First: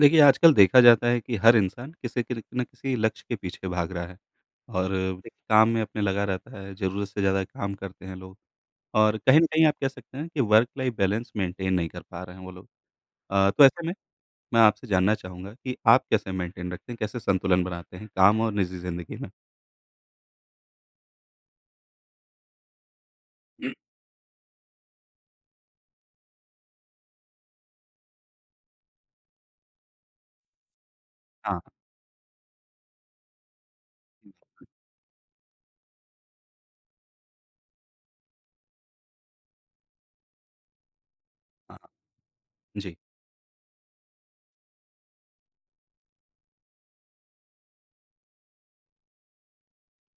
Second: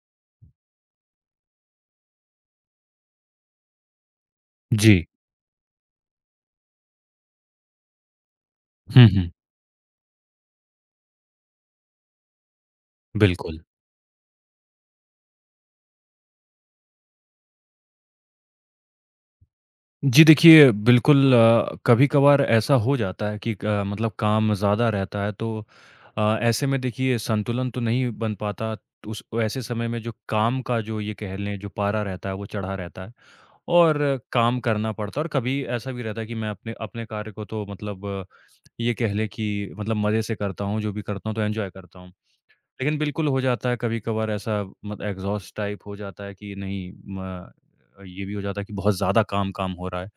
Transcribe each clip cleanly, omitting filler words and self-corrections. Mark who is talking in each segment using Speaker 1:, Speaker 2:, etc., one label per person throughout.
Speaker 1: देखिए, आजकल देखा जाता है कि हर इंसान किसी के ना किसी लक्ष्य के पीछे भाग रहा है और
Speaker 2: जी।
Speaker 1: देखिए, काम में अपने लगा रहता है, ज़रूरत से ज़्यादा काम करते हैं लोग
Speaker 2: हुँ,
Speaker 1: और
Speaker 2: हुँ।
Speaker 1: कहीं न कहीं आप कह सकते हैं कि वर्क लाइफ़ बैलेंस मेंटेन नहीं कर पा रहे हैं वो लोग।
Speaker 2: बिल्कुल।
Speaker 1: तो ऐसे में मैं आपसे जानना चाहूँगा कि आप कैसे मेंटेन रखते हैं, कैसे संतुलन बनाते हैं काम और निजी ज़िंदगी में?
Speaker 2: जी देखिए, बिल्कुल कभी-कभार ऐसा हो जाता है कि
Speaker 1: हम्म,
Speaker 2: क मतलब काम ज़्यादा रहता है तो ऐसे में देखिए संतुलन तो नहीं बन पाता। उस ऐसे समय में जो काम का जो ये कह लें
Speaker 1: हाँ,
Speaker 2: जो पारा रहता है वो चढ़ा रहता है और काम करना पड़ता है और कभी ऐसा भी रहता है कि मैं अपने अपने कार्य को तो मतलब ये कह लें कि मतलब मज़े से करता हूँ, जो भी करता हूँ तो एन्जॉय
Speaker 1: हाँ,
Speaker 2: करता हूँ।
Speaker 1: जी,
Speaker 2: लेकिन बिल्कुल हो जाता है कभी-कभार ऐसा मत एग्ज़ॉस्ट टाइप हो जाता है कि नहीं म ये भी हो जाता है कि बहुत ज़्यादा काम हो रहा है।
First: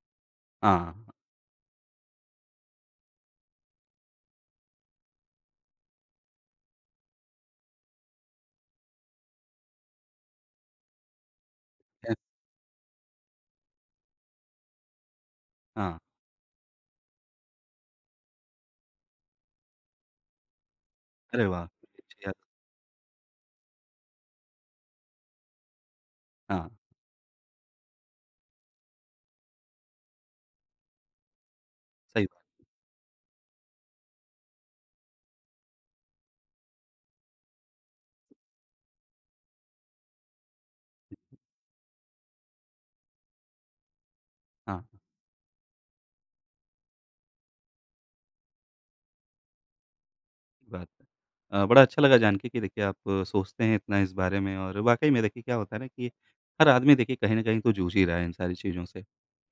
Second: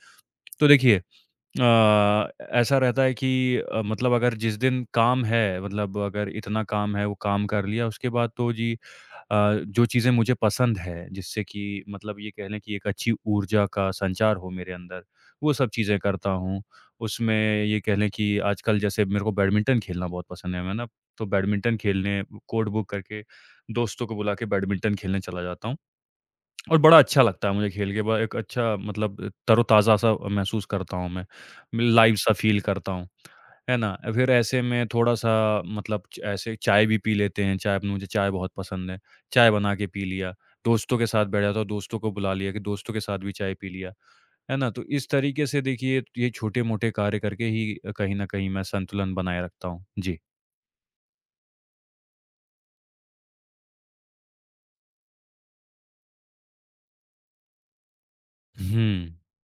Speaker 2: तो
Speaker 1: हाँ, हाँ,
Speaker 2: देखिए अ, ऐसा रहता है कि मतलब अगर जिस दिन काम है मतलब अगर इतना काम है वो काम कर लिया उसके बाद तो जी अ, जो चीज़ें मुझे पसंद है जिससे कि मतलब ये कह लें कि एक अच्छी ऊर्जा का संचार हो मेरे अंदर, वो सब चीज़ें
Speaker 1: हाँ,
Speaker 2: करता हूँ। उसमें ये कह लें कि आजकल जैसे मेरे को बैडमिंटन खेलना बहुत पसंद है मैं ना, तो
Speaker 1: अरे वाह!
Speaker 2: बैडमिंटन खेलने
Speaker 1: अच्छी आदत।
Speaker 2: कोर्ट बुक करके दोस्तों को बुला के बैडमिंटन खेलने चला जाता हूँ।
Speaker 1: हाँ,
Speaker 2: और बड़ा अच्छा लगता है मुझे खेल के बड़ा एक अच्छा मतलब तरोताज़ा-सा महसूस करता हूँ मैं।
Speaker 1: सही
Speaker 2: लाइव-सा
Speaker 1: बात
Speaker 2: फ़ील
Speaker 1: है,
Speaker 2: करता हूँ, है ना? फिर ऐसे में थोड़ा-सा मतलब च ऐसे चाय भी पी लेते हैं, चाय मुझे चाय बहुत पसंद है। चाय बना के पी लिया, दोस्तों के साथ बैठा तो दोस्तों को बुला लिया कि दोस्तों के साथ भी चाय पी लिया, है ना?
Speaker 1: हाँ।
Speaker 2: तो इस तरीके से देखिए ये छोटे-मोटे कार्य करके ही कहीं न कहीं मैं संतुलन बनाए रखता हूँ। जी।
Speaker 1: बात है। बड़ा अच्छा लगा जान के कि देखिए आप सोचते हैं इतना इस बारे में और वाक़ई में देखिए क्या होता है ना कि हर आदमी देखिए कहीं न कहीं तो जूझ ही रहा है इन सारी चीज़ों
Speaker 2: हुँ।
Speaker 1: से।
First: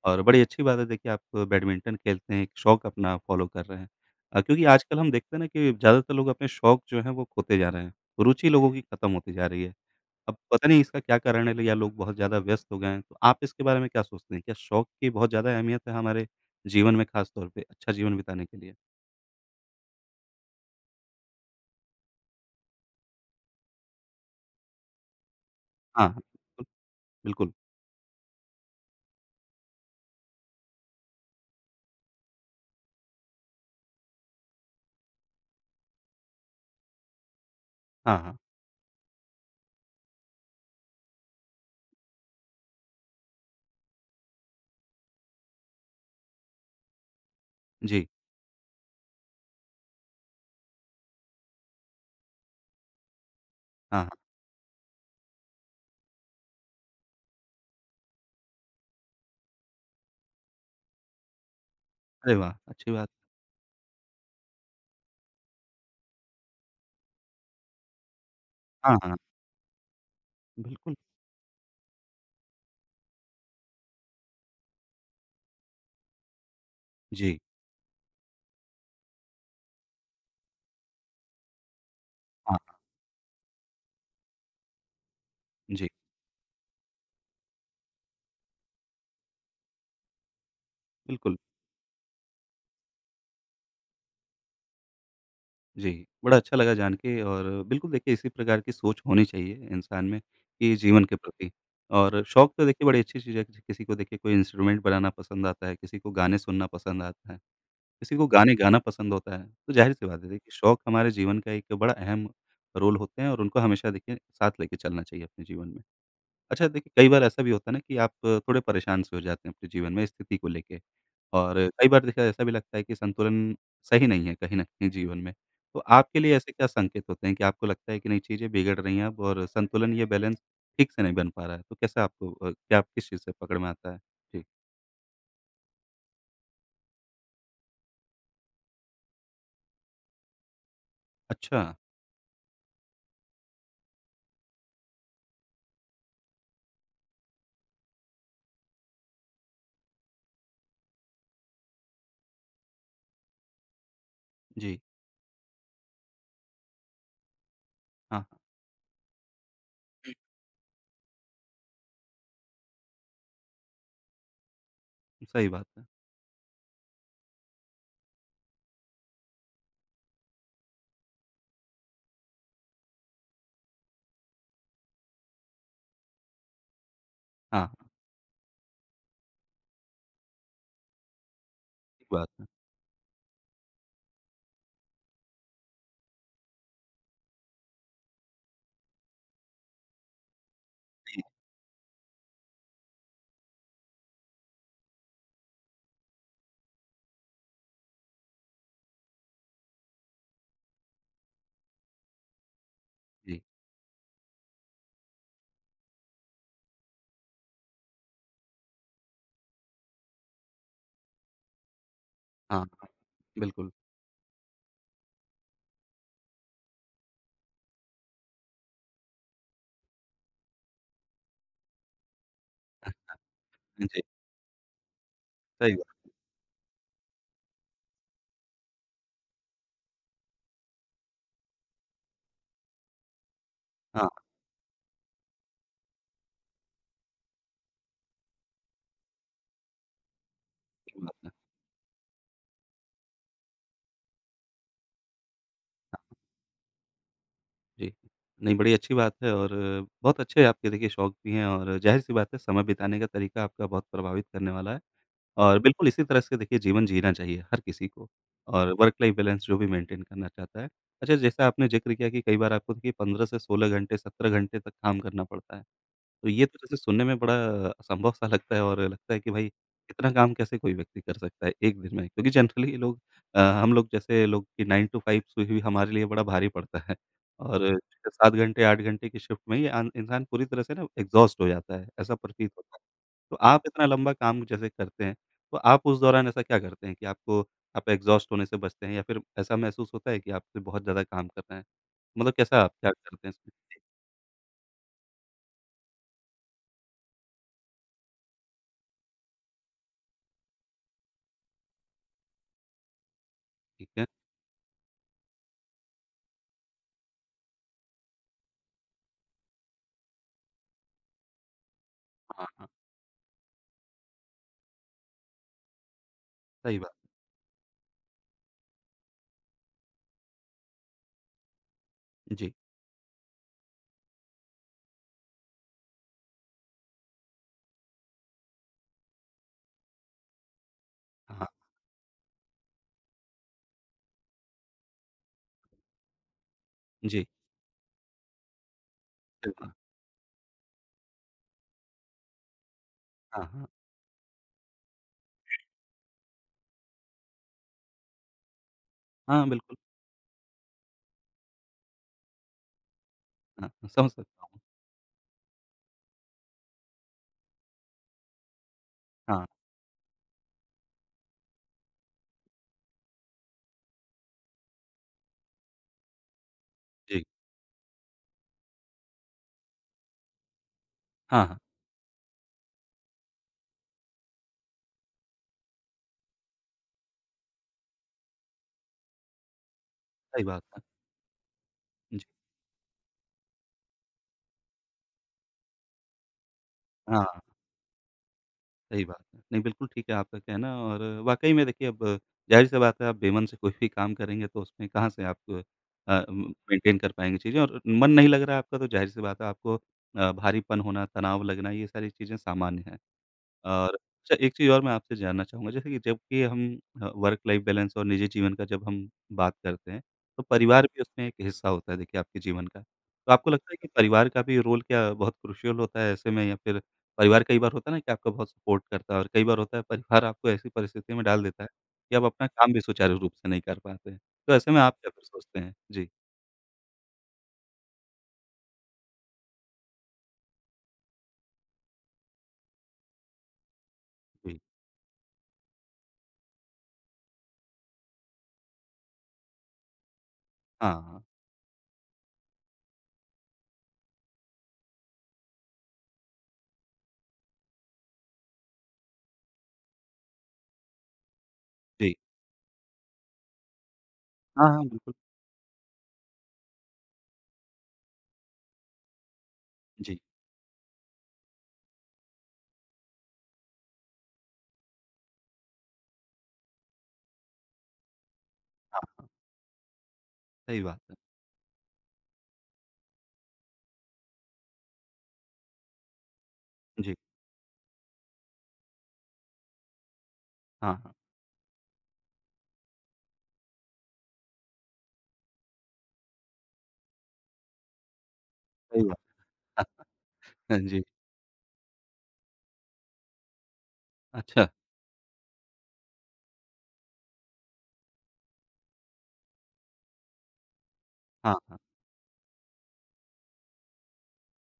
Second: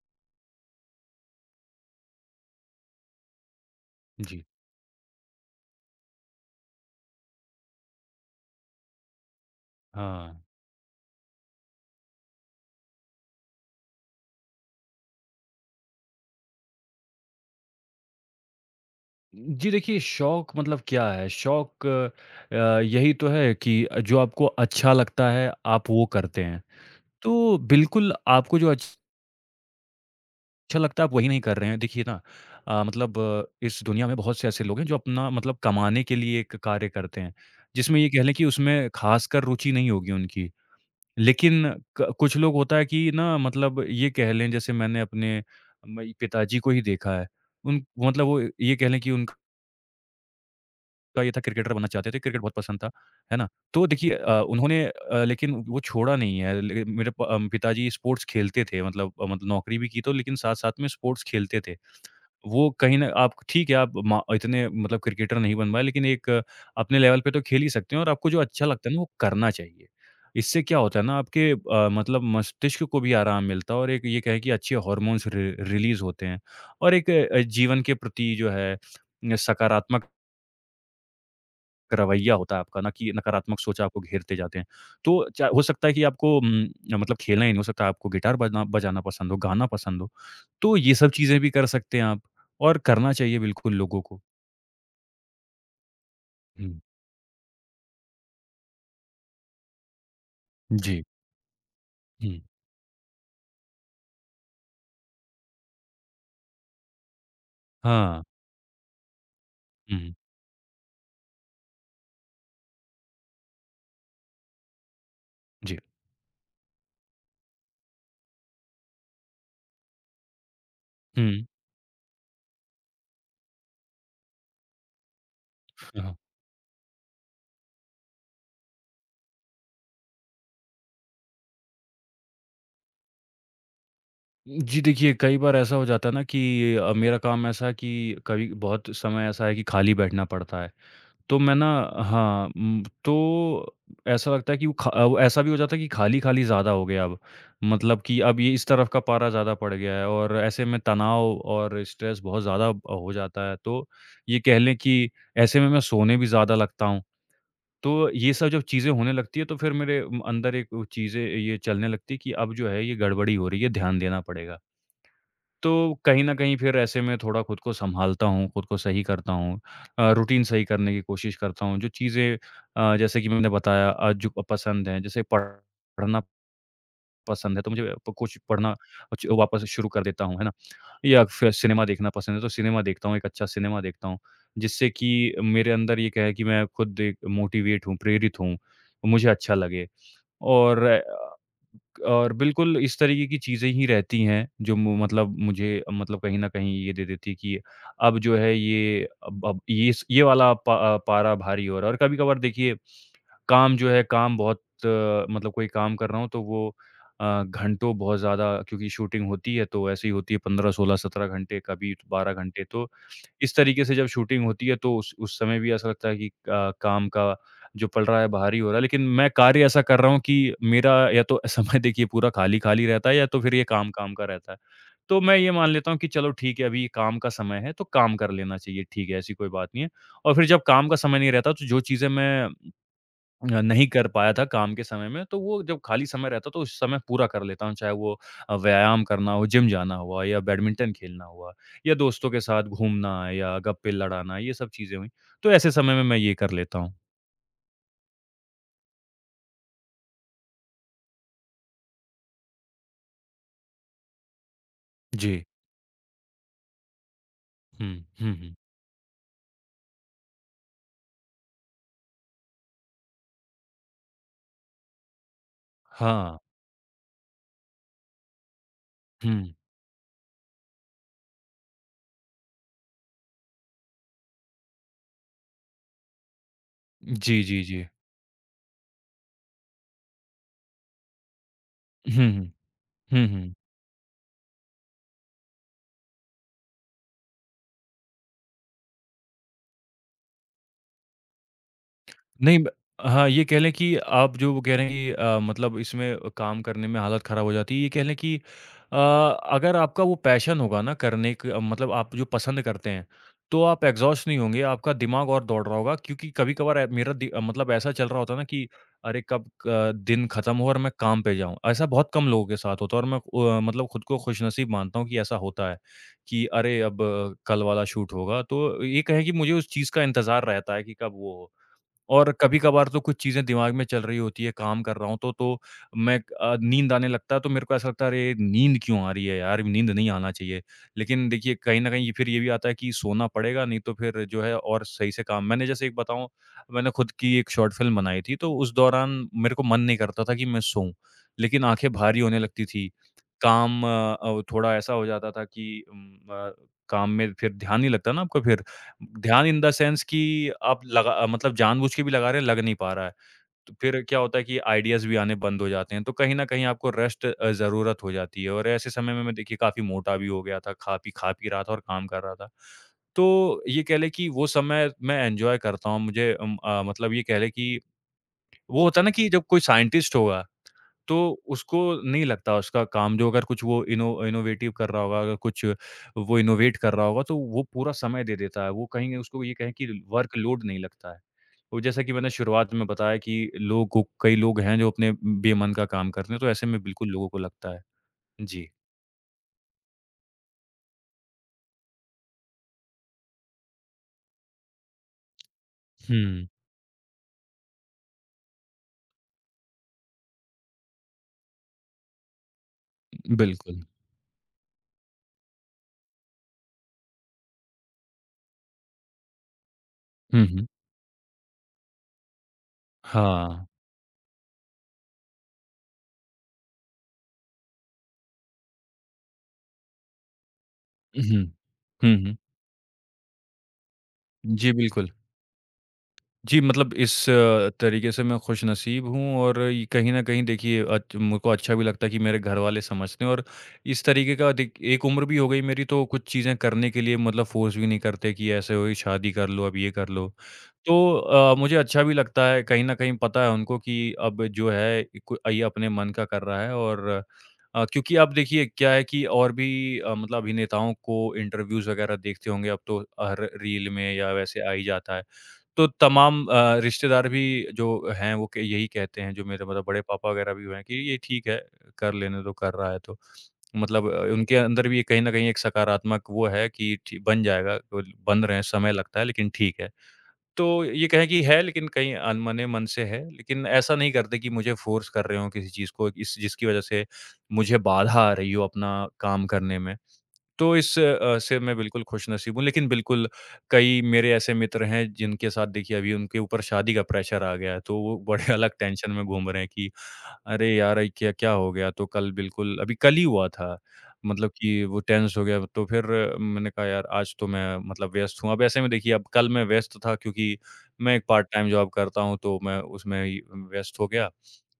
Speaker 1: और बड़ी अच्छी बात है देखिए आप बैडमिंटन खेलते हैं, एक शौक अपना फ़ॉलो कर रहे हैं।
Speaker 2: जी।
Speaker 1: क्योंकि आजकल हम देखते हैं ना कि ज़्यादातर लोग अपने शौक जो हैं वो खोते जा रहे हैं। रुचि लोगों की खत्म होती जा रही है।
Speaker 2: हाँ।
Speaker 1: अब पता नहीं इसका क्या कारण है या लोग बहुत ज़्यादा व्यस्त हो गए हैं। तो आप इसके बारे में क्या सोचते हैं? क्या शौक की बहुत ज़्यादा अहमियत है हमारे जीवन में ख़ास तौर पे अच्छा जीवन बिताने के लिए?
Speaker 2: जी देखिए शौक मतलब क्या है? शौक यही तो है कि जो आपको अच्छा लगता है आप वो
Speaker 1: हाँ, हाँ।
Speaker 2: करते हैं।
Speaker 1: बिल्कुल, बिल्कुल।
Speaker 2: तो बिल्कुल आपको जो अच्छा लगता है आप वही नहीं कर रहे हैं। देखिए ना मतलब इस दुनिया में बहुत से ऐसे लोग हैं जो अपना मतलब कमाने के लिए एक कार्य करते हैं, जिसमें ये
Speaker 1: हाँ,
Speaker 2: कह लें
Speaker 1: हाँ।
Speaker 2: कि उसमें ख़ासकर रुचि नहीं होगी उनकी। लेकिन क कुछ लोग होता है कि ना मतलब ये कह लें जैसे मैंने अपने म पिताजी को ही देखा है। उन
Speaker 1: जी,
Speaker 2: मतलब वो ये कह लें कि उनका का ये था क्रिकेटर बनना चाहते थे, क्रिकेट बहुत पसंद था, है ना? तो
Speaker 1: हाँ, हाँ।
Speaker 2: देखिए उन्होंने लेकिन वो छोड़ा नहीं है ले मेरे पिताजी स्पोर्ट्स खेलते थे मतलब मतलब नौकरी भी की तो लेकिन साथ-साथ में स्पोर्ट्स खेलते थे।
Speaker 1: अरे वाह!
Speaker 2: वो
Speaker 1: अच्छी
Speaker 2: कहीं
Speaker 1: बात।
Speaker 2: न आप ठीक है, आप मा इतने मतलब क्रिकेटर नहीं बन पाए लेकिन एक अपने लेवल पे तो खेल ही सकते हैं और आपको जो अच्छा लगता है
Speaker 1: हाँ,
Speaker 2: ना वो
Speaker 1: हाँ,
Speaker 2: करना चाहिए। इससे क्या
Speaker 1: बिल्कुल।
Speaker 2: होता है ना आपके मतलब मस्तिष्क को भी आराम मिलता है और एक ये कहें कि अच्छे हार्मोन्स रि रिलीज़ होते हैं और एक
Speaker 1: जी,
Speaker 2: जीवन के प्रति जो है, सकारात्मक रवैया होता
Speaker 1: हाँ,
Speaker 2: है
Speaker 1: हाँ,
Speaker 2: आपका ना कि नकारात्मक सोच आपको घेरते जाते हैं। तो चा हो सकता
Speaker 1: जी,
Speaker 2: है कि आपको मतलब खेलना ही नहीं हो सकता, है आपको गिटार बजना बजाना पसंद हो, गाना पसंद हो, तो ये सब
Speaker 1: बिल्कुल,
Speaker 2: चीज़ें भी कर सकते हैं आप और करना चाहिए बिल्कुल लोगों को।
Speaker 1: जी। बड़ा अच्छा लगा
Speaker 2: हुँ।
Speaker 1: जान के और बिल्कुल देखिए इसी प्रकार की सोच होनी चाहिए इंसान में कि
Speaker 2: जी।
Speaker 1: जीवन के प्रति। और
Speaker 2: हुँ।
Speaker 1: शौक तो देखिए बड़ी अच्छी चीज़ है, कि किसी को देखिए कोई इंस्ट्रूमेंट बनाना पसंद आता है, किसी को गाने सुनना पसंद आता है, किसी
Speaker 2: हाँ।
Speaker 1: को गाने गाना पसंद होता है। तो ज़ाहिर-सी
Speaker 2: हुँ।
Speaker 1: बात है देखिए शौक हमारे जीवन का एक बड़ा अहम रोल होते हैं और उनको हमेशा देखिए साथ लेके चलना चाहिए अपने जीवन
Speaker 2: जी।
Speaker 1: में। अच्छा देखिए कई बार ऐसा भी होता है ना कि आप थोड़े परेशान से हो जाते हैं अपने जीवन में स्थिति को लेके।
Speaker 2: हुँ।
Speaker 1: और कई बार देखिए ऐसा भी लगता है कि संतुलन सही नहीं है कहीं न कहीं जीवन में। तो
Speaker 2: हाँ।
Speaker 1: आपके लिए ऐसे क्या संकेत होते हैं कि आपको लगता है कि नहीं चीज़ें बिगड़ रही हैं अब और संतुलन ये बैलेंस ठीक से नहीं बन पा रहा है? तो कैसे आपको क्या आप किस चीज़ से पकड़ में आता है? जी।
Speaker 2: जी, देखिए कई बार ऐसा हो जाता है ना कि मेरा काम ऐसा है कि कभी बहुत समय ऐसा है कि खाली बैठना पड़ता है। तो मैं
Speaker 1: अच्छा,
Speaker 2: ना हाँ, तो ऐसा लगता है कि वो ऐसा भी हो जाता है कि खाली-खाली ज़्यादा हो गया अब। मतलब कि अब ये इस तरफ का पारा ज़्यादा पड़ गया है और ऐसे में तनाव और स्ट्रेस बहुत ज़्यादा हो जाता है। तो ये कह लें
Speaker 1: जी।
Speaker 2: कि ऐसे में मैं सोने भी ज़्यादा लगता हूँ। तो
Speaker 1: हाँ, हाँ,
Speaker 2: ये सब जब चीज़ें होने लगती है तो फिर मेरे अंदर एक वो चीज़ें ये चलने लगती है कि अब जो है ये गड़बड़ी हो रही है, ध्यान देना पड़ेगा।
Speaker 1: सही बात
Speaker 2: तो
Speaker 1: है।
Speaker 2: कहीं न कहीं फिर ऐसे में थोड़ा खुद को सँभालता हूँ, खुद को सही करता हूँ। रूटीन सही करने की कोशिश करता हूँ। जो चीज़ें जैसे कि मैंने बताया जो पसंद हैं, जैसे पढ़ना पसंद
Speaker 1: हाँ,
Speaker 2: है तो
Speaker 1: हाँ,
Speaker 2: मुझे प कुछ पढ़ना कुछ वापस से शुरू कर देता हूँ, है ना? या फिर सिनेमा
Speaker 1: ठीक
Speaker 2: देखना
Speaker 1: बात
Speaker 2: पसंद है
Speaker 1: है।
Speaker 2: तो सिनेमा देखता हूँ, एक अच्छा सिनेमा देखता हूँ। जिससे कि मेरे अंदर ये क्या है कि मैं खुद एक मोटिवेट हूँ, प्रेरित हूँ, मुझे अच्छा लगे और बिल्कुल इस तरीके की चीज़ें ही रहती हैं, जो मु मतलब मुझे मतलब कहीं न कहीं ये दे देती है कि अब जो है ये अब ये स ये पारा भारी हो रहा है और कभी-कभार देखिए
Speaker 1: जी,
Speaker 2: काम जो है काम बहुत मतलब कोई काम कर रहा हूँ तो वो घंटों बहुत ज़्यादा क्योंकि शूटिंग होती है तो ऐसे ही होती है 15, 16, 17 घंटे कभी 12
Speaker 1: हाँ,
Speaker 2: घंटे तो
Speaker 1: हाँ,
Speaker 2: इस
Speaker 1: बिल्कुल।
Speaker 2: तरीके से जब शूटिंग होती है तो उस समय भी ऐसा लगता है कि काम का जो पड़ रहा है बाहर ही हो रहा है। लेकिन मैं कार्य ऐसा कर रहा हूँ कि मेरा या तो समय देखिए पूरा खाली-खाली रहता है या तो फिर ये
Speaker 1: हाँ जी,
Speaker 2: काम-काम का रहता है। तो मैं ये मान
Speaker 1: सही
Speaker 2: लेता हूँ
Speaker 1: बात।
Speaker 2: कि चलो ठीक है अभी ये काम का समय है तो काम कर लेना चाहिए ठीक है ऐसी कोई बात नहीं है। और फिर जब काम का समय नहीं रहता तो जो चीज़ें मैं नहीं कर
Speaker 1: हाँ,
Speaker 2: पाया था काम के समय में, तो वो जब खाली समय रहता तो उस समय पूरा कर लेता हूँ, चाहे वो व्यायाम करना हो, जिम जाना हुआ या बैडमिंटन
Speaker 1: ठीक बात
Speaker 2: खेलना
Speaker 1: है।
Speaker 2: हुआ या दोस्तों के साथ घूमना या गप्पे लड़ाना, ये सब चीज़ें हुईं। तो ऐसे समय
Speaker 1: हाँ,
Speaker 2: में मैं
Speaker 1: हाँ,
Speaker 2: ये कर लेता हूँ।
Speaker 1: जी। नहीं, बड़ी अच्छी बात है और बहुत अच्छे आपके देखिए शौक भी हैं और ज़ाहिर-सी बात है समय बिताने का तरीका आपका बहुत प्रभावित करने वाला है।
Speaker 2: जी।
Speaker 1: और बिल्कुल इसी तरह से देखिए जीवन जीना चाहिए हर किसी
Speaker 2: हुँ,
Speaker 1: को
Speaker 2: हुँ, हुँ।
Speaker 1: और वर्क लाइफ बैलेंस जो भी मेंटेन करना चाहता है। अच्छा, जैसा आपने ज़िक्र किया कि कई बार आपको देखिए 15 से 16 घंटे 17 घंटे तक काम करना पड़ता है। तो
Speaker 2: हाँ।
Speaker 1: ये तो जैसे सुनने में बड़ा असंभव सा लगता है और लगता है कि भाई
Speaker 2: हुँ।
Speaker 1: इतना काम कैसे कोई व्यक्ति कर सकता है 1 दिन में? क्योंकि जनरली ये लोग हम लोग जैसे लोग की 9 टू 5 सुई हुई हमारे लिए बड़ा भारी पड़ता है
Speaker 2: जी, जी,
Speaker 1: और
Speaker 2: जी।
Speaker 1: 7 घंटे 8 घंटे की शिफ्ट में ही आन इंसान पूरी तरह से ना एग्ज़ॉस्ट हो जाता है, ऐसा
Speaker 2: हुँ,
Speaker 1: प्रतीत
Speaker 2: हुँ।
Speaker 1: होता है।
Speaker 2: हुँ,
Speaker 1: तो
Speaker 2: हुँ।
Speaker 1: आप इतना लंबा काम जैसे करते हैं, तो आप उस दौरान ऐसा क्या करते हैं कि आपको आप एग्ज़ॉस्ट होने से बचते हैं या फिर ऐसा महसूस होता है कि आपसे बहुत ज़्यादा काम करना है? मतलब
Speaker 2: नहीं
Speaker 1: कैसा
Speaker 2: ब
Speaker 1: आप क्या
Speaker 2: हाँ,
Speaker 1: करते हैं
Speaker 2: ये
Speaker 1: इसमें?
Speaker 2: कह लें
Speaker 1: ठीक
Speaker 2: कि आप जो वो कह रहे हैं कि मतलब इसमें काम करने में हालत ख़राब हो जाती है, ये कह लें कि अगर आपका वो पैशन होगा ना करने क मतलब आप जो पसंद करते हैं, तो आप
Speaker 1: ठीक है।
Speaker 2: एग्ज़ॉस्ट नहीं होंगे, आपका दिमाग और दौड़ रहा होगा क्योंकि कभी-कभार ए मेरा मतलब ऐसा चल रहा होता है ना कि अरे कब क दिन ख़त्म हो और मैं काम पे जाऊँ। ऐसा बहुत कम लोगों
Speaker 1: हाँ,
Speaker 2: के
Speaker 1: हाँ,
Speaker 2: साथ होता है और मैं मतलब खुद को खुशनसीब मानता हूँ कि ऐसा होता है, कि
Speaker 1: सही
Speaker 2: अरे
Speaker 1: बात।
Speaker 2: अब कल वाला शूट होगा, तो ये कहें कि मुझे उस चीज़ का इंतज़ार रहता है कि कब वो हो। और
Speaker 1: जी,
Speaker 2: कभी-कभार तो कुछ चीज़ें दिमाग में चल रही होती है, काम कर रहा हूँ तो मैं नींद आने लगता है तो मेरे को ऐसा लगता है अरे! नींद क्यों आ रही है यार? नींद नहीं आना चाहिए। लेकिन
Speaker 1: हाँ,
Speaker 2: देखिए कहीं न कहीं ये फिर ये भी आता है कि सोना पड़ेगा नहीं तो फिर जो है और सही से काम मैंने जैसे एक बताऊँ मैंने खुद
Speaker 1: जी,
Speaker 2: की एक शॉर्ट फ़िल्म बनाई थी तो उस दौरान
Speaker 1: सही
Speaker 2: मेरे को
Speaker 1: बात।
Speaker 2: मन नहीं करता था कि मैं सोऊँ, लेकिन आँखें भारी होने लगती थी।
Speaker 1: हाँ, हाँ।
Speaker 2: काम थोड़ा ऐसा हो जाता था कि अ, काम में फिर ध्यान नहीं लगता ना आपका फिर ध्यान
Speaker 1: हाँ,
Speaker 2: इन द
Speaker 1: बिल्कुल।
Speaker 2: सेंस कि आप लगा मतलब जानबूझ के भी लगा रहे हैं, लग नहीं पा रहा है।
Speaker 1: हाँ,
Speaker 2: तो
Speaker 1: हाँ,
Speaker 2: फिर
Speaker 1: समझ
Speaker 2: क्या होता है
Speaker 1: सकता
Speaker 2: कि
Speaker 1: हूँ।
Speaker 2: आइडियाज़ भी आने बंद हो जाते हैं, तो कहीं न कहीं आपको रेस्ट ज़रूरत हो जाती है और ऐसे समय में मैं
Speaker 1: हाँ,
Speaker 2: देखिए काफ़ी मोटा भी हो गया था, खा पी रहा था और काम कर रहा था। तो ये कह लें कि वो समय मैं एन्जॉय करता हूँ, मुझे मतलब ये
Speaker 1: जी।
Speaker 2: कह लें कि वो होता है ना कि जब कोई साइंटिस्ट होगा तो
Speaker 1: हाँ, हाँ,
Speaker 2: उसको नहीं लगता उसका काम जो अगर कुछ वो इनोवेटिव कर रहा होगा, अगर कुछ वो इनोवेट कर रहा होगा, तो वो पूरा समय दे देता है। वो कहीं उसको ये कहें कि
Speaker 1: सही बात
Speaker 2: वर्कलोड नहीं
Speaker 1: है।
Speaker 2: लगता है। और जैसा कि
Speaker 1: जी,
Speaker 2: मैंने शुरुआत में बताया कि लोगों कई लोग हैं जो अपने बेमन का काम करते हैं, तो ऐसे में बिल्कुल लोगों को
Speaker 1: हाँ।
Speaker 2: लगता है। जी।
Speaker 1: सही बात है। नहीं, बिल्कुल ठीक है आपका कहना और वाक़ई में देखिए अब ज़ाहिर-सी बात है आप बेमन से कोई भी काम करेंगे तो उसमें कहाँ से आप अ,
Speaker 2: हुँ,
Speaker 1: म मेंटेन कर पाएँगे चीज़ें और मन नहीं लग रहा है आपका तो ज़ाहिर-सी बात है आपको भारीपन होना, तनाव लगना ये सारी चीज़ें सामान्य हैं।
Speaker 2: बिल्कुल।
Speaker 1: और अच्छा, एक चीज़ और मैं आपसे जानना चाहूँगा जैसे कि जब कि हम वर्क लाइफ बैलेंस और निजी जीवन का जब हम बात करते हैं, तो
Speaker 2: हुँ, हुँ।
Speaker 1: परिवार भी उसमें एक हिस्सा होता है देखिए आपके जीवन का। तो आपको
Speaker 2: हाँ।
Speaker 1: लगता है कि परिवार का भी रोल क्या बहुत क्रूशियल होता है ऐसे में या फिर परिवार कई बार होता है ना कि आपका बहुत सपोर्ट करता है और कई बार होता है परिवार आपको ऐसी परिस्थिति में
Speaker 2: हुँ।
Speaker 1: डाल देता है
Speaker 2: हुँ,
Speaker 1: कि आप
Speaker 2: हुँ।
Speaker 1: अपना काम भी सुचारू रूप से नहीं कर पाते हैं। तो ऐसे
Speaker 2: जी,
Speaker 1: में आप
Speaker 2: बिल्कुल।
Speaker 1: क्या फिर सोचते हैं? जी,
Speaker 2: जी, मतलब इस तरीके से मैं खुशनसीब हूँ और ये कहीं न कहीं देखिए अच मुझको अच्छा भी लगता है कि मेरे घरवाले समझते हैं और इस तरीके का
Speaker 1: जी।
Speaker 2: देख एक उम्र भी हो गई मेरी तो कुछ चीज़ें करने के लिए मतलब फ़ोर्स भी नहीं करते कि ऐसे हो, शादी कर लो, अब ये कर लो।
Speaker 1: हाँ,
Speaker 2: तो
Speaker 1: हाँ।
Speaker 2: मुझे अच्छा भी लगता है, कहीं न कहीं पता है उनको कि अब जो है को ये अपने मन का कर रहा है और क्योंकि अब देखिए क्या है कि और भी मतलब अभिनेताओं को इंटरव्यूज़ वग़ैरह
Speaker 1: जी।
Speaker 2: देखते होंगे अब तो हर रील में या वैसे
Speaker 1: हाँ,
Speaker 2: आ ही
Speaker 1: हाँ, बिल्कुल।
Speaker 2: जाता है। तो तमाम रिश्तेदार भी जो हैं वो क यही कहते हैं जो मेरे मतलब बड़े
Speaker 1: जी।
Speaker 2: पापा वगैरह भी हैं कि ये ठीक है, कर लेने दो कर रहा है तो। मतलब उनके अंदर भी कहीं न कहीं एक सकारात्मक वो है कि ठी बन जाएगा, कुल बन रहे हैं समय लगता
Speaker 1: हाँ,
Speaker 2: है लेकिन ठीक है। तो
Speaker 1: सही बात
Speaker 2: ये
Speaker 1: है।
Speaker 2: कहें कि है लेकिन कहीं अनमने मन से है, लेकिन ऐसा नहीं करते कि मुझे फ़ोर्स कर रहे हों किसी चीज़ को इस जिसकी वज़ह से
Speaker 1: जी।
Speaker 2: मुझे बाधा आ रही हो अपना काम करने में। तो इस
Speaker 1: हाँ, हाँ।
Speaker 2: से मैं बिल्कुल खुशनसीब हूँ, लेकिन बिल्कुल कई मेरे ऐसे मित्र हैं जिनके साथ देखिए अभी उनके ऊपर शादी का प्रेशर आ गया है, तो वो बड़े अलग
Speaker 1: सही
Speaker 2: टेंशन में घूम रहे हैं
Speaker 1: बात।
Speaker 2: कि अरे यार!
Speaker 1: जी।
Speaker 2: ये क्या क्या हो गया? तो कल बिल्कुल अभी कल ही हुआ था। मतलब
Speaker 1: अच्छा।
Speaker 2: कि वो टेंस हो गया तो फिर मैंने कहा यार आज तो मैं मतलब व्यस्त हूँ। अब ऐसे में देखिए अब कल मैं व्यस्त था क्योंकि मैं एक पार्ट
Speaker 1: हाँ,
Speaker 2: टाइम
Speaker 1: हाँ।
Speaker 2: जॉब करता हूँ तो मैं उसमें ही व्यस्त हो गया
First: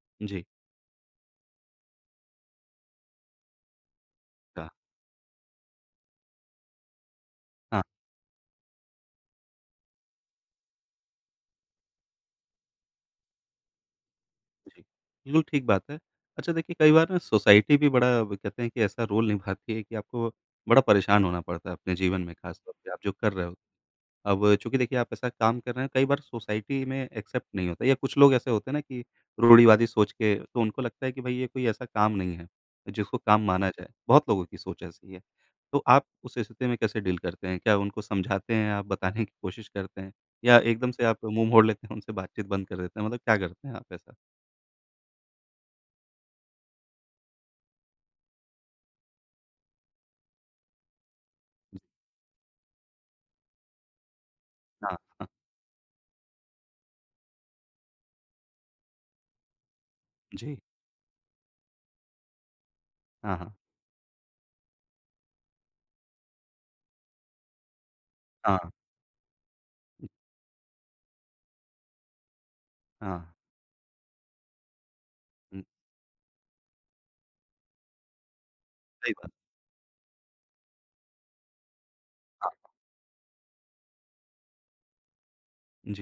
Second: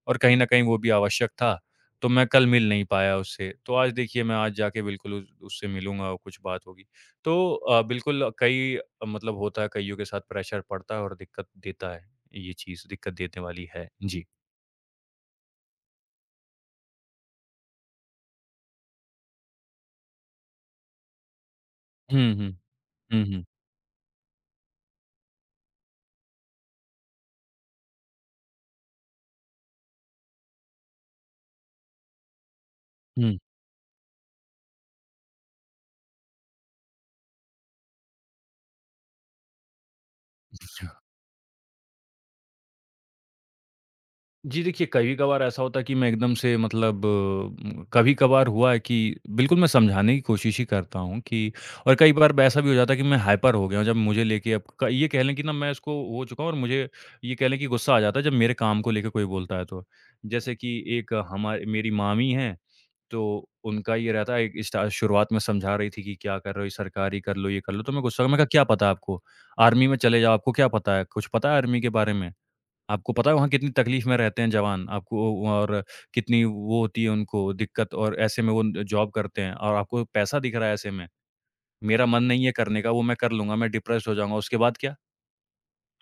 Speaker 2: और कहीं न
Speaker 1: जी,
Speaker 2: कहीं वो भी आवश्यक था। तो मैं कल मिल नहीं पाया उससे। तो आज देखिए मैं आज
Speaker 1: कहा।
Speaker 2: जाके बिल्कुल उस उससे मिलूँगा और कुछ बात होगी। तो
Speaker 1: हाँ,
Speaker 2: बिल्कुल कई मतलब होता है कइयों के साथ प्रेशर पड़ता है और दिक्कत देता है। ये चीज़ दिक्कत देने वाली है। जी।
Speaker 1: जी। बिल्कुल ठीक बात है। अच्छा देखिए कई बार ना सोसाइटी भी बड़ा वो कहते हैं कि ऐसा रोल निभाती है कि आपको बड़ा परेशान होना पड़ता है अपने जीवन
Speaker 2: हुँ,
Speaker 1: में
Speaker 2: हुँ।
Speaker 1: ख़ास तौर पे आप जो
Speaker 2: हुँ,
Speaker 1: कर
Speaker 2: हुँ।
Speaker 1: रहे हो। अब चूँकि देखिए आप ऐसा काम कर रहे हैं, कई बार सोसाइटी में एक्सेप्ट नहीं होता या कुछ लोग ऐसे होते हैं ना कि रूढ़िवादी सोच के तो उनको लगता है कि भाई ये कोई ऐसा काम नहीं है, जिसको
Speaker 2: हुँ।
Speaker 1: काम माना जाए। बहुत लोगों की सोच ऐसी है। तो आप उस स्थिति में कैसे डील करते हैं? क्या उनको समझाते हैं आप, बताने की कोशिश करते हैं या एकदम से आप मुँह मोड़ लेते हैं, उनसे बातचीत बंद कर देते हैं? मतलब क्या करते हैं आप ऐसा?
Speaker 2: जी, देखिए कभी-कभार ऐसा होता है कि मैं एकदम से मतलब कभी-कभार हुआ है कि बिल्कुल मैं समझाने की कोशिश ही करता हूँ कि और कई बार ऐसा भी हो जाता है कि मैं हाइपर हो गया हूँ, जब मुझे लेके अब क
Speaker 1: हाँ,
Speaker 2: ये कह
Speaker 1: हाँ।
Speaker 2: लें कि ना मैं इसको हो चुका हूँ और मुझे ये कह लें कि गुस्सा आ जाता है जब मेरे काम को लेके कोई बोलता है तो। जैसे
Speaker 1: जी।
Speaker 2: कि एक हमा मेरी मामी हैं,
Speaker 1: हाँ,
Speaker 2: तो
Speaker 1: हाँ।
Speaker 2: उनका ये रहता है एक स्टा शुरुआत में समझा रही थी कि क्या कर रहे हो, ये सरकारी कर लो, ये कर लो, तो मैं कहा क्या
Speaker 1: हाँ।
Speaker 2: पता है आपको? आर्मी में चले जाओ, आपको क्या पता है? कुछ पता है आर्मी के बारे में? आपको
Speaker 1: हाँ।
Speaker 2: पता है वहाँ कितनी तकलीफ़ में रहते हैं जवान, आपको
Speaker 1: हुँ,
Speaker 2: और कितनी वो होती है उनको दिक्कत और ऐसे में वो जॉब
Speaker 1: सही बात।
Speaker 2: करते हैं और आपको पैसा दिख रहा है ऐसे में, मेरा मन नहीं है
Speaker 1: हाँ।
Speaker 2: करने का, वो मैं कर लूँगा, मैं डिप्रेस्ड हो जाऊँगा, उसके बाद क्या?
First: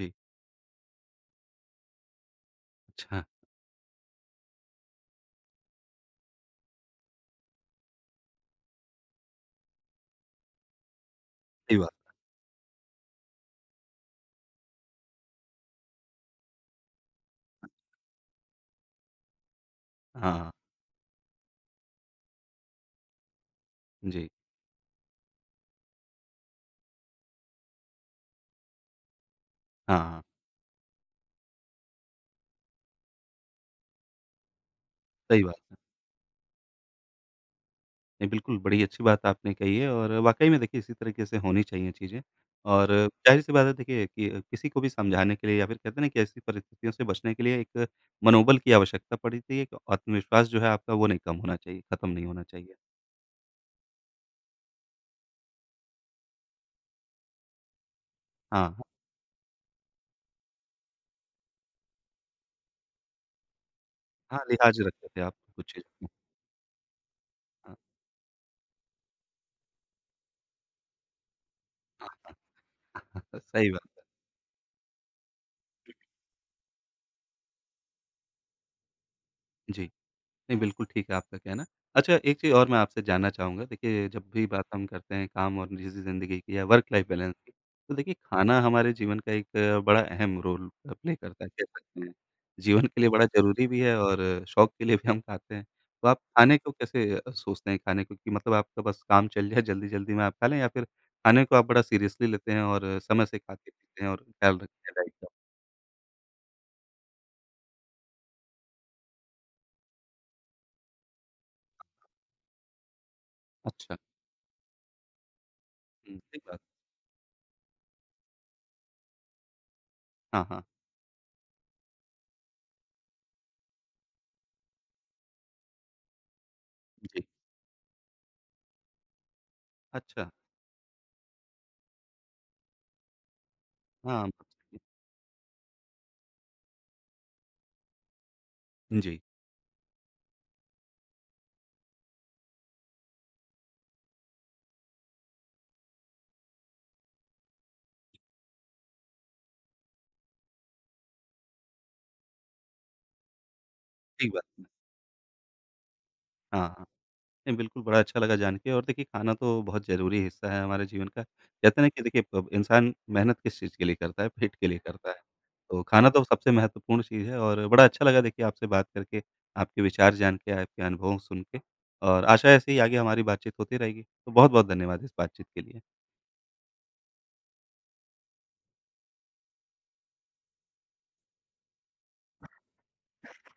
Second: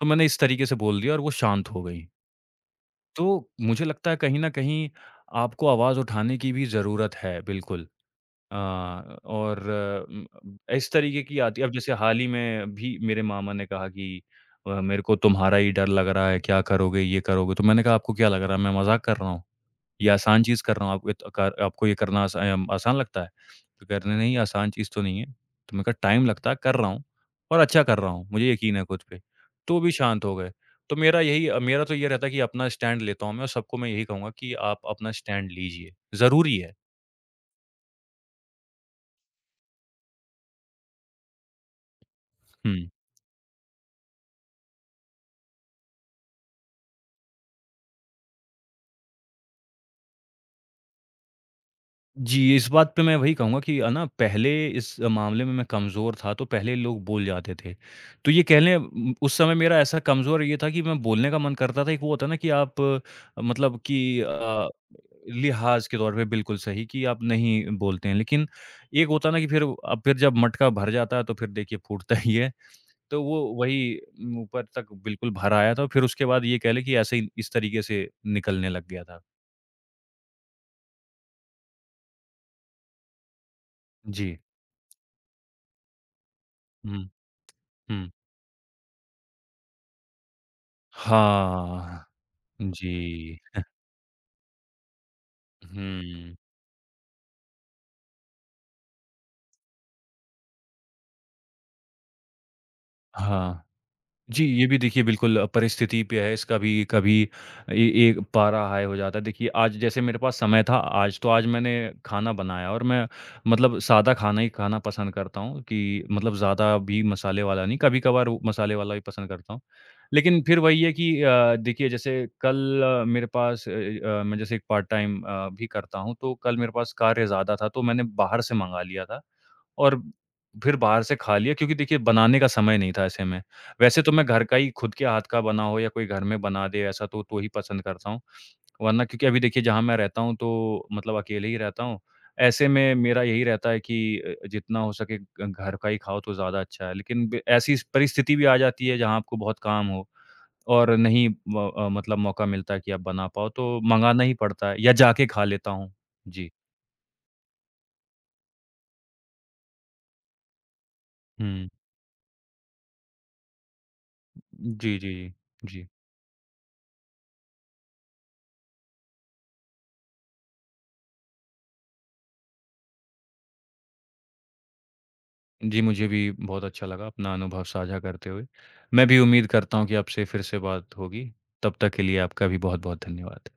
Speaker 2: तो मैंने इस तरीके से बोल दिया और वो शांत हो गईं।
Speaker 1: अच्छा,
Speaker 2: तो मुझे लगता है कहीं न कहीं आपको आवाज़ उठाने की भी ज़रूरत है, बिल्कुल। और उम, इस तरीके की आती है। अब
Speaker 1: सही
Speaker 2: जैसे
Speaker 1: बात।
Speaker 2: हाल ही में भी मेरे मामा ने कहा कि मेरे को तुम्हारा ही डर लग रहा है, क्या करोगे, ये करोगे? तो मैंने कहा, "आपको क्या लग रहा है? मैं मज़ाक कर रहा हूँ। ये
Speaker 1: हाँ,
Speaker 2: आसान
Speaker 1: हाँ।
Speaker 2: चीज़ कर रहा हूँ। आपको ये त कार आपको ये करना आसा आसान लगता है?" तो कह रहे, "नहीं,
Speaker 1: जी।
Speaker 2: नहीं, आसान चीज़ तो नहीं है।" तो मैंने कहा, "टाइम लगता है, कर रहा हूँ और अच्छा कर रहा हूँ। मुझे यकीन है खुद पे।" तो वो भी
Speaker 1: हाँ, हाँ।
Speaker 2: शांत हो गए। तो मेरा तो ये रहता है कि अपना स्टैंड लेता हूँ मैं और सबको मैं यही कहूँगा कि आप अपना
Speaker 1: सही
Speaker 2: स्टैंड
Speaker 1: बात।
Speaker 2: लीजिए। ज़रूरी है।
Speaker 1: नहीं, बिल्कुल, बड़ी अच्छी बात आपने कही है और वाक़ई में देखिए इसी तरीके से होनी चाहिए चीज़ें
Speaker 2: हुँ।
Speaker 1: और ज़ाहिर-सी बात है देखिए कि किसी को भी समझाने के लिए या फिर कहते हैं ना कि ऐसी परिस्थितियों से बचने के लिए एक मनोबल की आवश्यकता पड़ती है कि आत्मविश्वास जो है आपका वो नहीं कम होना चाहिए, ख़त्म नहीं होना
Speaker 2: जी, इस
Speaker 1: चाहिए।
Speaker 2: बात पे मैं वही कहूँगा कि ना पहले इस मामले में मैं कमज़ोर था, तो पहले लोग बोल जाते थे। तो ये कह लें
Speaker 1: हाँ,
Speaker 2: उस समय मेरा ऐसा कमज़ोर ये था कि मैं बोलने का मन करता था। एक वो होता है ना कि आप अ, मतलब कि
Speaker 1: हाँ,
Speaker 2: अ,
Speaker 1: लिहाज़ रखते थे आप कुछ
Speaker 2: लिहाज़ के
Speaker 1: चीज़ों में।
Speaker 2: तौर पे बिल्कुल सही कि आप नहीं
Speaker 1: हाँ,
Speaker 2: बोलते हैं। लेकिन एक होता है ना कि फिर जब मटका भर जाता है, तो फिर देखिए फूटता ही है। तो वो
Speaker 1: सही बात
Speaker 2: वही
Speaker 1: है।
Speaker 2: ऊपर तक बिल्कुल भर आया था। फिर उसके बाद ये कह लें कि ऐसे ही इस तरीके से निकलने लग गया था।
Speaker 1: जी। नहीं, बिल्कुल ठीक है आपका कहना। अच्छा, एक चीज़ और मैं आपसे जानना चाहूँगा, देखिए जब
Speaker 2: जी।
Speaker 1: भी बात हम करते हैं काम और निजी ज़िंदगी की या वर्क लाइफ़
Speaker 2: हुँ,
Speaker 1: बैलेंस की, तो
Speaker 2: हुँ।
Speaker 1: देखिए खाना हमारे जीवन का एक बड़ा अहम रोल प्ले करता है, कह सकते
Speaker 2: हाँ।
Speaker 1: हैं। जीवन के लिए बड़ा
Speaker 2: जी।
Speaker 1: ज़रूरी भी है और शौक के लिए भी हम खाते हैं। तो आप
Speaker 2: हुँ।
Speaker 1: खाने को कैसे सोचते हैं खाने को कि मतलब आपका बस काम चल जाए जल्दी-जल्दी में आप खा लें या फिर खाने को आप बड़ा सीरियसली लेते हैं और समय से
Speaker 2: हाँ।
Speaker 1: खाते-पीते हैं और
Speaker 2: जी,
Speaker 1: ख़्याल
Speaker 2: ये भी
Speaker 1: रखते हैं
Speaker 2: देखिए
Speaker 1: डाइट का?
Speaker 2: बिल्कुल परिस्थिति पे है इसका भी कभी ए एक पारा हाई हो जाता है। देखिए आज जैसे मेरे पास समय था आज, तो आज मैंने खाना बनाया और मैं मतलब
Speaker 1: अच्छा।
Speaker 2: सादा खाना ही खाना पसंद करता हूँ कि
Speaker 1: हुँ,
Speaker 2: मतलब
Speaker 1: सही बात।
Speaker 2: ज़्यादा भी मसाले वाला नहीं, कभी-कभार वो मसाले वाला भी पसंद करता हूँ। लेकिन
Speaker 1: हाँ,
Speaker 2: फिर
Speaker 1: हाँ।
Speaker 2: वही है कि देखिए जैसे कल मेरे पास मैं जैसे एक पार्ट टाइम भी करता हूँ, तो कल मेरे पास
Speaker 1: जी।
Speaker 2: कार्य ज़्यादा था, तो मैंने बाहर से मँगा लिया था। और
Speaker 1: अच्छा।
Speaker 2: फिर बाहर से खा लिया क्योंकि देखिए बनाने का समय नहीं था ऐसे में। वैसे तो मैं
Speaker 1: हाँ,
Speaker 2: घर का ही खुद के हाथ का बना हो या कोई घर में बना दे ऐसा तो ही पसंद करता हूँ। वरना
Speaker 1: जी।
Speaker 2: क्योंकि अभी देखिए जहाँ मैं रहता हूँ तो मतलब अकेले ही रहता हूँ। ऐसे में मेरा यही रहता है कि जितना हो सके घ घर का ही खाओ तो ज़्यादा अच्छा है। लेकिन ब ऐसी परिस्थिति भी आ जाती है जहाँ आपको बहुत काम हो और नहीं म अ, मतलब मौका मिलता है कि आप बना पाओ तो मँगाना
Speaker 1: ठीक
Speaker 2: ही
Speaker 1: बात है।
Speaker 2: पड़ता है या जाके खा लेता हूँ। जी।
Speaker 1: हाँ, हाँ। नहीं, बिल्कुल बड़ा अच्छा लगा जान के और देखिए खाना तो बहुत ज़रूरी हिस्सा है हमारे जीवन का।
Speaker 2: हुँ।
Speaker 1: कहते हैं ना कि देखिए ब इंसान मेहनत किस चीज़ के लिए करता है, पेट के लिए
Speaker 2: जी,
Speaker 1: करता
Speaker 2: जी,
Speaker 1: है।
Speaker 2: जी।
Speaker 1: तो
Speaker 2: जी।
Speaker 1: खाना तो सबसे महत्वपूर्ण चीज़ है और बड़ा अच्छा लगा देखिए आपसे बात करके, आपके विचार जान के, आपके अनुभव सुन के और आशा है ऐसे ही आगे हमारी बातचीत होती रहेगी। तो बहुत-बहुत धन्यवाद इस बातचीत के
Speaker 2: जी,
Speaker 1: लिए।
Speaker 2: मुझे भी बहुत अच्छा लगा अपना अनुभव साझा करते हुए। मैं भी उम्मीद करता हूँ कि आपसे फिर से बात होगी। तब तक के लिए आपका भी बहुत-बहुत धन्यवाद।